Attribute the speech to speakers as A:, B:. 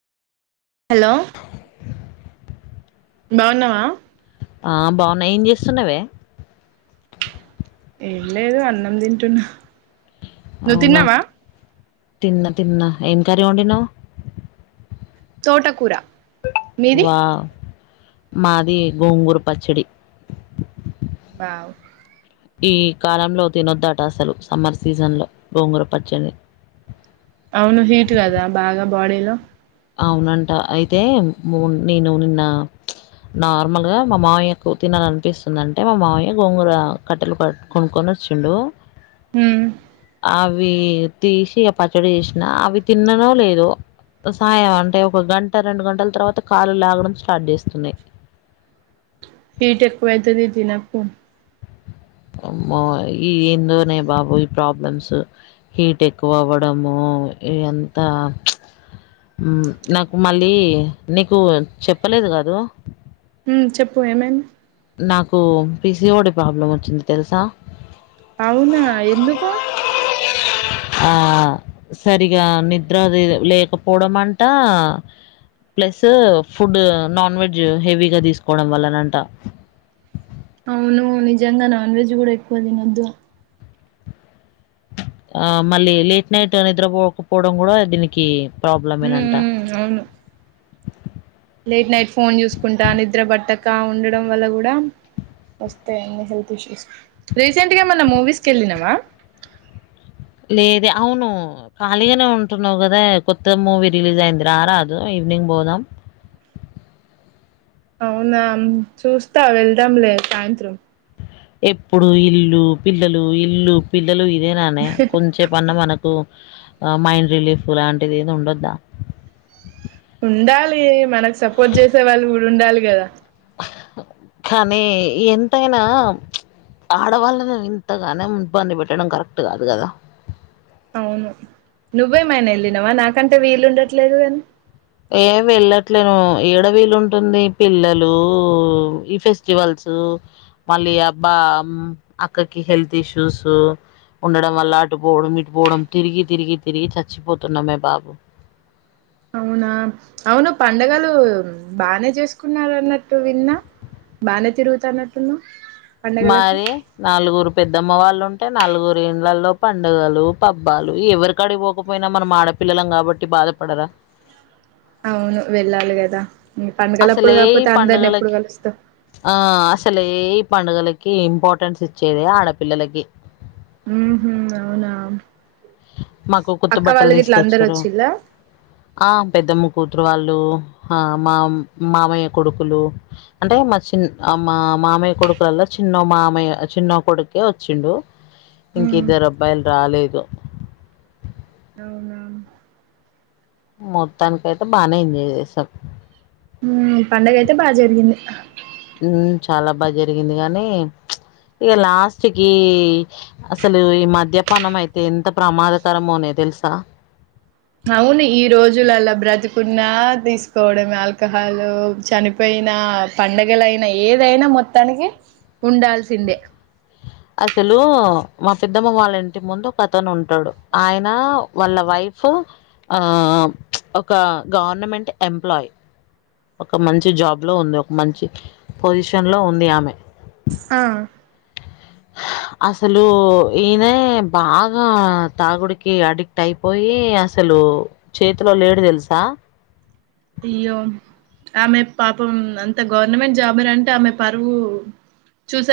A: Hello బాగున్నావా
B: ఆ బాగున్నా ఏం చేస్తున్నావే
A: ఏం లేదు అన్నం తింటున్నా నువ్వు తిన్నావా
B: తిన్న తిన్నా ఏం కర్రీ వండినావ్
A: తోటకూర మీది
B: వా మాది గోంగూర పచ్చడి
A: ఆ
B: ఈ కాలంలో తినొద్దట అసలు సమ్మర్ సీజన్ లో గోంగుర పచ్చడి
A: అవును హీట్ కదా బాగా బాడీలో
B: అవునంట అయితే నేను నిన్న నార్మల్గా మా మావయ్యకు తినాల అనిపిస్తుంది అంటే మా మావయ్య గోంగూర కట్టెలు కొనుక్కొని వచ్చిండు
A: ఉమ్
B: అవి తీసి పచ్చడి చేసిన అవి తిన్నానో లేదో సాయం అంటే ఒక గంట రెండు గంటల తర్వాత కాళ్లు లాగడం స్టార్ట్ చేస్తున్నాయి
A: హీట్ ఎక్కువైతది తినకు
B: అమ్మో ఈ ఏందోనే బాబు ఈ ప్రాబ్లమ్స్ హీట్ ఎక్కువ అవ్వడము ఇ అంతా నాకు మళ్ళీ నీకు చెప్పలేదు కదూ
A: ఉమ్ చెప్పు ఏమైంది
B: నాకు పీసిఓడి ప్రాబ్లం వచ్చింది తెలుసా
A: అవునా ఎందుకు
B: ఆ సరిగా నిద్ర లేకపోవడం అంట ప్లస్ ఫుడ్ నాన్ వెజ్ హెవీగా తీసుకోవడం వల్లనంట
A: అవును నిజంగా నాన్ వెజ్ కూడా ఎక్కువ తినొద్దు
B: ఆ మళ్ళీ లేట్ నైట్ నిద్రపోకపోవడం కూడా దీనికి
A: ఉమ్
B: ప్రాబ్లమేనంట
A: ఉమ్ అవును లేట్ నైట్ ఫోన్ చూసుకుంటా నిద్ర బట్ట ఉండడం వల్ల కూడా వస్తాయిన్ని హెల్త్ ఇష్యూస్ రీసెంట్ గా ఏమన్నా మూవీస్కి వెళ్ళినవా
B: లేదే అవును ఖాళీగానే ఉంటున్నావు కదా కొత్త మూవీ రిలీజ్ అయింది రా రాదు ఈవినింగ్ పోదాం
A: అవునా చూస్తా వెళ్దాంలే సాయంత్రం
B: ఎప్పుడు ఇల్లు పిల్లలు ఇల్లు పిల్లలు ఇదేనానే కొంచేపన్న మనకు ఆ మైండ్ రిలీఫ్ లాంటిది ఏది ఉండద్దా
A: ఉండాలి మనకు సపోర్ట్ చేసే వాళ్ళు కూడా ఉండాలి కదా
B: కానీ ఎంతైనా ఆడవాళ్ళ ఇంతగానం ఇబ్బంది పెట్టడం కరెక్ట్ కాదు కదా
A: అవును నువ్వేమయిన వెళ్ళినావ నాకంటే వీలు ఉండట్లేదు గాని
B: ఏ వెళ్ళట్లేను ఏడ వీలు ఉంటుంది పిల్లలు ఈ ఫెస్టివల్స్ మళ్ళీ అబ్బా అక్కకి హెల్త్ ఇష్యూస్ ఉండడం వల్ల అటు పోవడం ఇటుపోవడం తిరిగి తిరిగి తిరిగి చచ్చిపోతున్నామే బాబు
A: అవునా అవును పండుగలు బానే చేసుకున్నారు అన్నట్టు విన్నా బానే తిరుగుతా అన్నట్టున్నావ్
B: మరి నాలుగు రూపా పెద్దమ్మ వాళ్ళు ఉంటే నలుగురిండ్లల్లో పండగలు పబ్బాలు. ఎవరికడిగిపోకపోయినా మనం ఆడపిల్లలం కాబట్టి బాధపడరా
A: అవును వెళ్ళాలి కదా పండగలప్పుడు
B: అసలే ఈ
A: కాకపోతే అందరిని ఎప్పుడు
B: పడుగలకి
A: కలుస్తావ్
B: ఆ అసలే పండుగలకి ఇంపార్టెన్స్ ఇచ్చేది ఆడపిల్లలకి
A: ఉ హు అవునా
B: మాకు కొత్త
A: అక్క
B: బట్టలు
A: వాళ్ళు గిట్ల అందరు
B: దిసుకొచ్చిరు.
A: వచ్చిల్లా
B: ఆ పెద్దమ్మ కూతురు వాళ్ లు ఆ మా మామయ్య కొడుకులు అంటే మా చిన్ ఆ మా మామయ్య కొడుకులల్లా చిన్నో మామయ్య ఆ చిన్నో కొడుకే వచ్చిండు.
A: ఉమ్
B: ఇంకిద్దర్ అబ్బాయిల్ రాలేదు
A: అవునా
B: మొత్తానికైతే బానే ఎంజాయ్ చేసాం
A: హ్మ పండగ అయితే బా జరిగింది
B: ఉ మ్ చాలా బా జరిగింది కానీ. ఇగ లాస్ట్కి అసలు ఈ మద్యపానం అయితే ఎంత ప్రమాదకరమోనే తెలుసా
A: అవును ఈ రోజులల్ల బ్రతుకున్నా దిస్కోవడమే ఆల్కహాలు. చనిపోయినా పండగలైనా ఏదైనా మొత్తానికి ఉండాల్సిందే.
B: అసలు మా పెద్దమ్మ వాళ్ళ ఇంటి ముందు ఒక అతను ఉంటాడు. ఆయన వాళ్ళ వైఫ్ ఆ చ్ ఒక గవర్నమెంట్ ఎంప్లాయ్ ఒక మంచి జాబ్ లో ఉంది. ఒక మంచి పొజిషన్ లో ఉంది ఆమె
A: ఆ
B: హ అసలు ఈయనే బాగా తాగుడికి అడిక్టైపోయి అసలు చేతిలో లేడు తెలుసా
A: అయ్యో ఆమె పాపం అంత గవర్నమెంట్ జాబ్ అన్ అంటే ఆమె పరువు చూసా